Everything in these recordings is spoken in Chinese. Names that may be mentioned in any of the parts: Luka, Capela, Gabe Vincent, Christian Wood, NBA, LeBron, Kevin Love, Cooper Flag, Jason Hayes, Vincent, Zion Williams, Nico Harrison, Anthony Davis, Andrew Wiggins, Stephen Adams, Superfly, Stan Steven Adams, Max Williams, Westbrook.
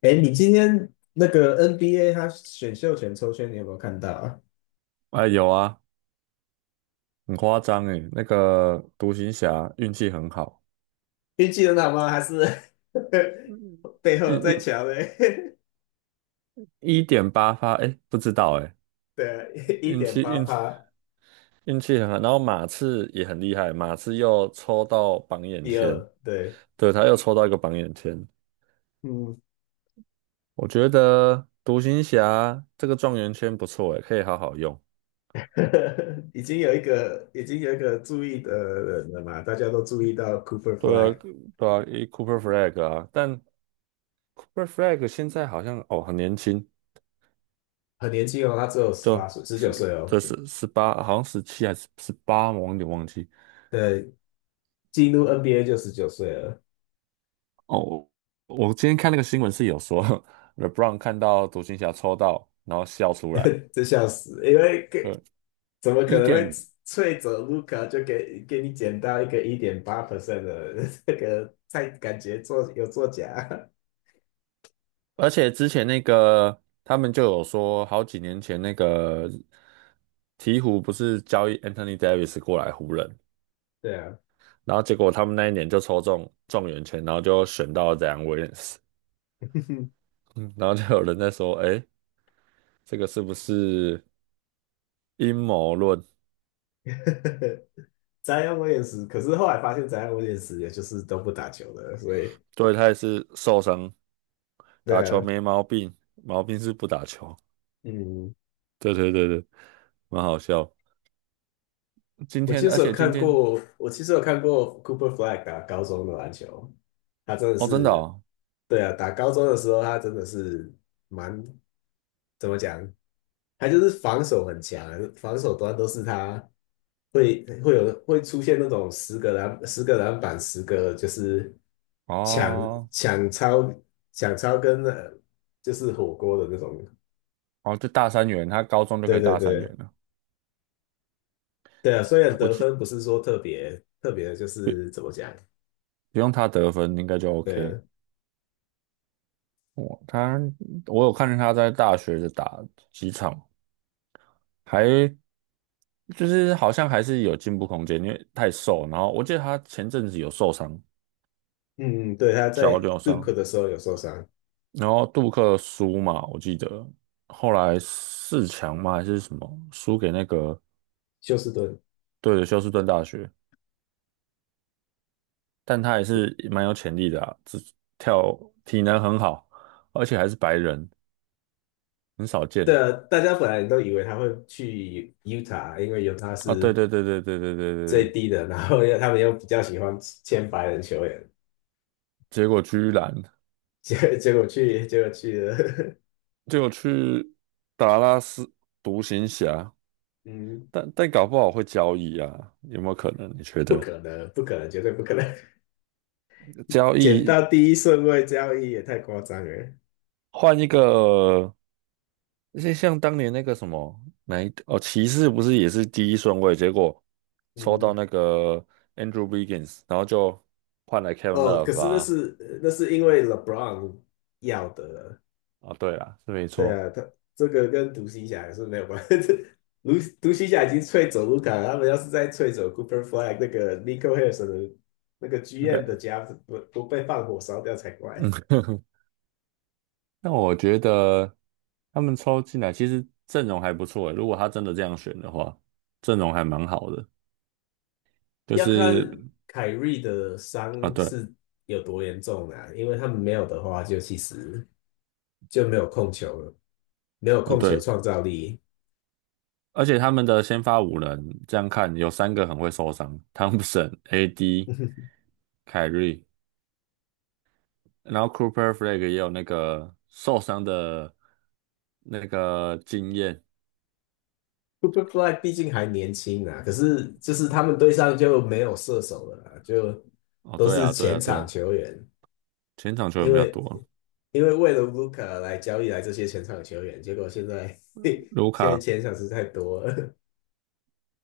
哎，你今天那个 NBA 他选秀权抽签，你有没有看到啊？哎，有啊，很夸张诶，那个独行侠运气很好，运气很好吗？还是 背后运在运抢嘞？一点八发，哎，不知道哎，对啊，一运点气八运气趴，运气很好。然后马刺也很厉害，马刺又抽到榜眼第签，二，对，对，他又抽到一个榜眼签。嗯，我觉得独行侠这个状元签不错诶，可以好好用。已经有一个注意的人了嘛，大家都注意到 Cooper 对啊，Flag 对啊，Cooper Flag 啊，但 Cooper Flag 现在好像很年轻，很年轻哦，他只有十八就岁，十九岁哦，这是十八好像十七还是十八，我有点忘记。对，进入 NBA 就十九岁了，哦，我今天看那个新闻是有说 ，LeBron 看到独行侠抽到，然后笑出来。这笑死，因为对，怎么可一能会点，脆走卢卡就给你捡到一个1.8% 的 这个太感觉做有作假，而且之前那个他们就有说，好几年前那个鹈鹕不是交易 Anthony Davis 过来湖人，对啊，然后结果他们那一年就抽中状元签，然后就选到 Zion Williams，嗯然后就有人在说，哎，这个是不是阴谋论？宅姆我也是，可是后来发现詹姆斯也是也就是都不打球的，所以对，他也是受伤，对打球啊，没毛病，毛病是不打球。嗯，对对对对，蛮好笑。今天，而且今天，我其实有看过 Cooper Flag 打高中的篮球，他真的哦，真的是，哦，对啊，打高中的时候他真的是蛮怎么讲，他就是防守很强，防守端都是他。会出现那种10个篮板，十个就是抢哦，抢超抢超跟就是火锅的那种。哦，就大三元，他高中就可对以对大三元对了。对啊，虽然我得记分不是说特别特别，就是不怎么讲？不用他得分，应该就 对 OK。啊，我他我有看见他在大学的打几场，还就是好像还是有进步空间，因为太瘦。然后我记得他前阵子有受伤，嗯，嗯对，他在 脚扭 d u 伤，的时候有受伤，然后杜克输嘛，我记得后来四强嘛还是什么输给那个休斯顿。对的休斯顿大学。但他也是蛮有潜力的啊跳体能很好，而且还是白人，很少对见啊，大家本来都以为他会去 u t 因为 u t 啊。对是对对对对对对对最对，低的，然后又他们又比较喜欢签白人球员，结果居然结果去了。结果去达拉斯独行侠，嗯，但搞不好会交易啊，有没有可能？你觉不得可能，不可能，绝对不可能，交捡易到第一顺位交易也太夸张了。换一个，像当年那个什么哪一哦，骑士不是也是第一顺位，结果抽到嗯，那个 Andrew Wiggins，然后就换来 Kevin 哦，可 Love 是那啊。是那是因为 LeBron 要的了哦，对啦，是没对错。啊，他这个跟独行侠也是没有关系。独独行侠已经吹走卢卡，他们要是再吹走 Cooper Flag 那个 Nico Harrison 的那个剧应该，院的家不被放火烧掉才嗯，怪。那我觉得他们抽进来其实阵容还不错诶，如果他真的这样选的话，阵容还蛮好的。就要看是凯瑞的啊，伤对，是有多严重啊，因为他们没有的话，就其实就没有控球了。没有哦控球对，创造力。而且他们的先发五人这样看有三个很会受伤，汤普森、AD、凯瑞，然后 Cooper Flag 也有那个受伤的那个经验。Superfly 毕竟还年轻啊，可是就是他们队上就没有射手了啦，就哦，都对是啊，对前啊，对场啊，球员，前场球员因比较为多，因为为了 Luka 来交易来这些前场球员，结果现在 卢 现在卡前场是太多了，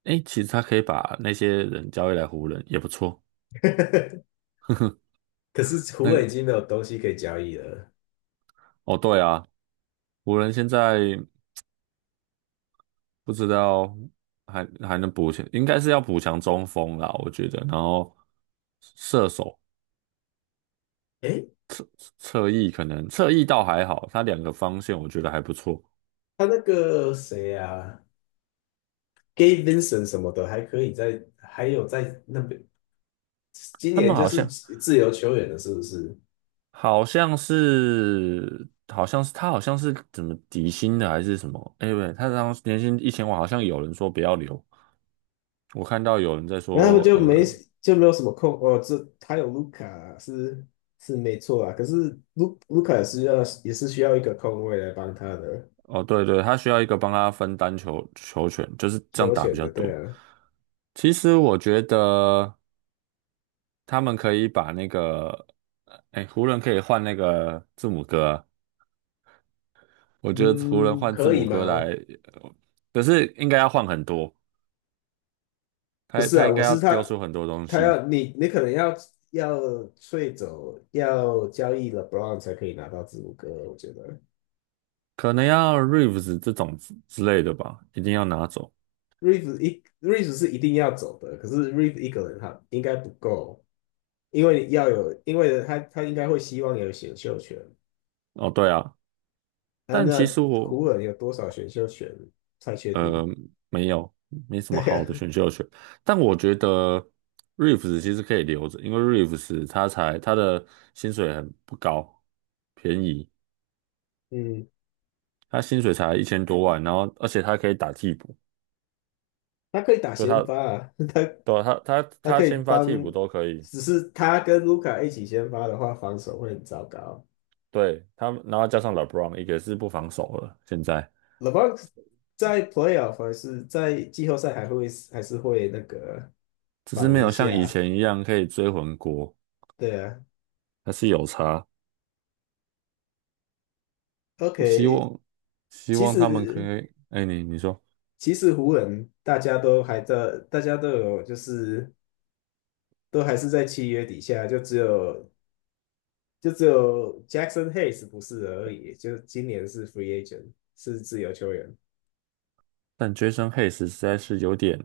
诶，其实他可以把那些人交易来湖人也不错。可是湖那人个，已经没有东西可以交易了。哦，对啊，湖人现在不知道还能补强，应该是要补强中锋啦，我觉得。然后射手诶，侧翼可能侧翼倒还好，他两个方向我觉得还不错。他那个谁啊，Gabe Vincent 什么的还可以在，还有在那边，今他年们就好是像自由球员了，是不是？好像是好像是他好像是怎么底薪的还是什么？哎，喂，他当时年薪一千万，好像有人说不要留。我看到有人在然后他说，们就没有什么空哦，这他有卢卡是没错啊，可是卢卡也是需要一个空位来帮他的哦，对对，他需要一个帮他分担球权，就是这样球打比权较的，对多。啊，其实我觉得他们可以把那个，哎，湖人可以换那个字母哥啊，我觉得湖人嗯，换字可以母哥来，吗？呃可是应该要换很多，不他是他啊，应我该要是丢他出很多东他西，要你可能要 t 走要交易了 e b r o n 才可以拿到字母哥，我觉得 可能要 Reeves 这种之类的吧，一定要拿走。r e e v e 一 r e e v e 是一定要走的，可是 r e e v e 一个人他应该不够，因为他应该会希望有选秀权。哦，对啊，他但那其实我湖人有多少选秀权才太确定。呃，没有，没 什么对好的呀、选秀权。但我觉得 Reeves 其实可以留着，因为 Reeves 他的薪水很不高，便宜，嗯，他薪水才一千多万，然后而且他可以打替补，他可以打就先他发啊，对啊他他他他可以先发替帮，补都可以，只是他跟卢卡一起先发的话，防守会很糟糕。对他，然后加上 LeBron 也是不防守了，现在 LeBron 在 playoff 还是在季后赛还会还是会那个只是防没一有像以下，前一样可以追魂锅，对啊。还是有差。希 OK，望希其望他们可实以，哎，你说。其实湖人大家都还在，大家都有就是都还是在契约底下，就只有 Jackson Hayes 不是而已，就今年是 free agent，是自由球员。但 Jason Hayes 实在是有点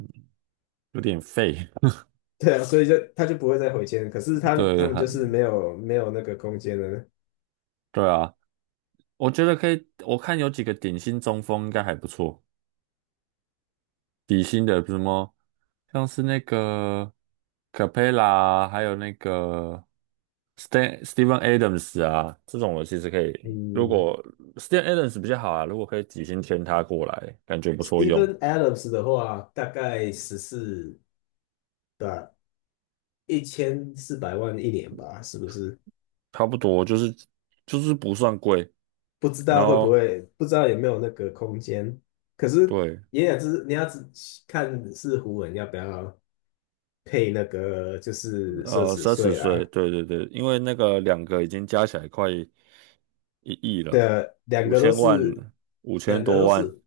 有点废，对啊，所以就他就不会再回签，可是他对，们就是没有那个空间了。对啊，我觉得可以，我看有几个顶薪中锋应该还不错，底薪的什么像是那个 Capela，还有那个 Steven Adams 啊，这种我其实可以，如嗯 果 Steven Adams 比较好啊，如果可以底薪签他过来，感觉不 s 错 t e p h e 用，n Adams 的话，大概十四吧，1400万一年吧，是不是？差不多就是不算贵，不知然道会不后会，不知道有没有那个空间。可是对。也是你要只看是湖人要不要配那个就是奢侈三十税岁，啦。对对对，因为那个两个已经加起来快一亿了，的五千万，五千两个多都万，是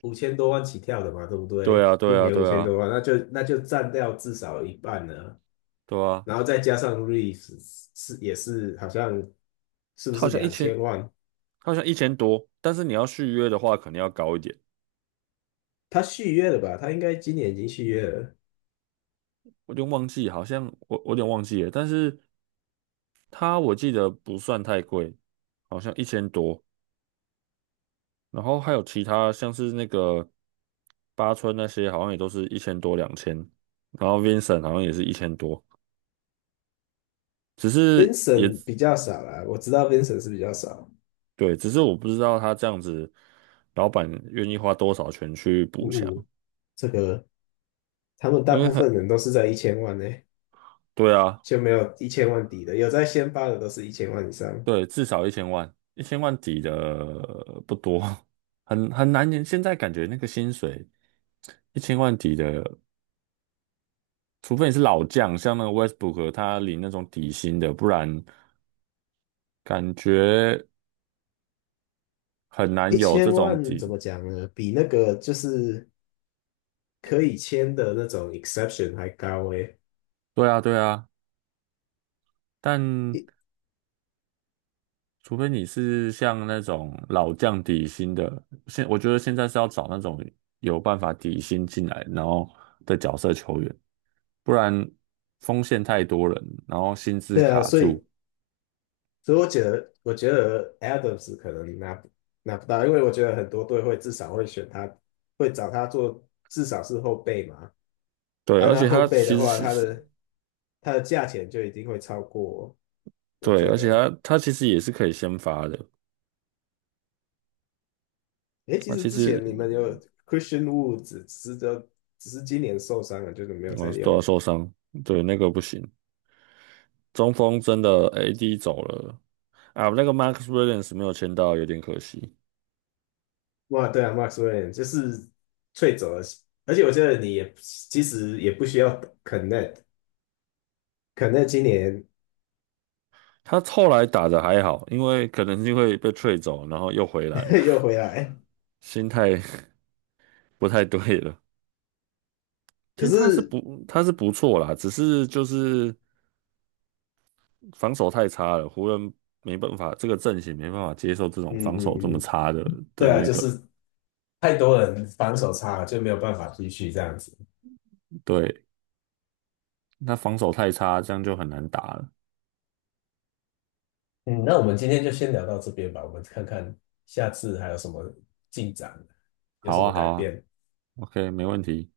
五千多万起跳的嘛，对不对对？啊，一对啊，年五对千啊，多万，那就占掉至少一半了，对啊，然后再加上 r e e v e 是也是好像是不他好是像一两千，千万？他好像一千多，但是你要续约的话，可能要高一点，他续约了吧？他应该今年已经续约了。我有点忘记，好像我有点忘记了，但是他我记得不算太贵，好像一千多，然后还有其他像是那个八村那些，好像也都是一千多两千，两千然后 Vincent 好像也是一千多。只是也 Vincent 比较少啦，我知道 Vincent 是比较少。对，只是我不知道他这样子，老板愿意花多少钱去补强，呜，这个他们大因为部很，分人都是在一千万呢，对啊，就没有一千万底的，有在先发的都是一千万以上。对，至少一千万，一千万底的不多，很难。现在感觉那个薪水一千万底的，除非你是老将，像那个 Westbrook，他领那种底薪的，不然感觉很一难有这千种万怎底。么讲呢？比那个就是可以签的那种 exception 还高诶。对啊，对啊，但。一除非你是像那种老将底薪的，我觉得现在是要找那种有办法底薪进来，然后的角色球员，不然锋线太多人，然后薪资对啊，卡住。所以我觉得 Adams 可能拿不到，因为我觉得很多队会至少会选他，会找他做至少是后备嘛。对，按而他且后他备的其实话，是是，他的价钱就一定会超过，我对，觉而且得。他其实也是可以先发的，诶，其他实其之实前你们有 Christian Wood，s 只是今年受伤了，就是没有再我都要用。受伤，对，那个不行。中锋真的 AD 走了啊，那个 Max Williams 没有签到，有点可惜。哇，对啊，Max w i l l i a m 就是最走的，而且我觉得你也其实也不需要 Connect，Connect 今年 他后来打的还好，因为可能是因为被吹走，然后又回来了，又回来，心态 不太对了。其可实他是是不他是不错啦，只是就是防守太差了，湖人没办法，这个阵型没办法接受这种嗯防守这嗯么嗯，差的对的啊，那就个，是太多人防守差了，就没有办法继续这样子。对，那防守太差，这样就很难打了。嗯，那我们今天就先聊到这边吧，我们看看下次还有什么进展，有什好么啊，改好啊变。，OK，没问题。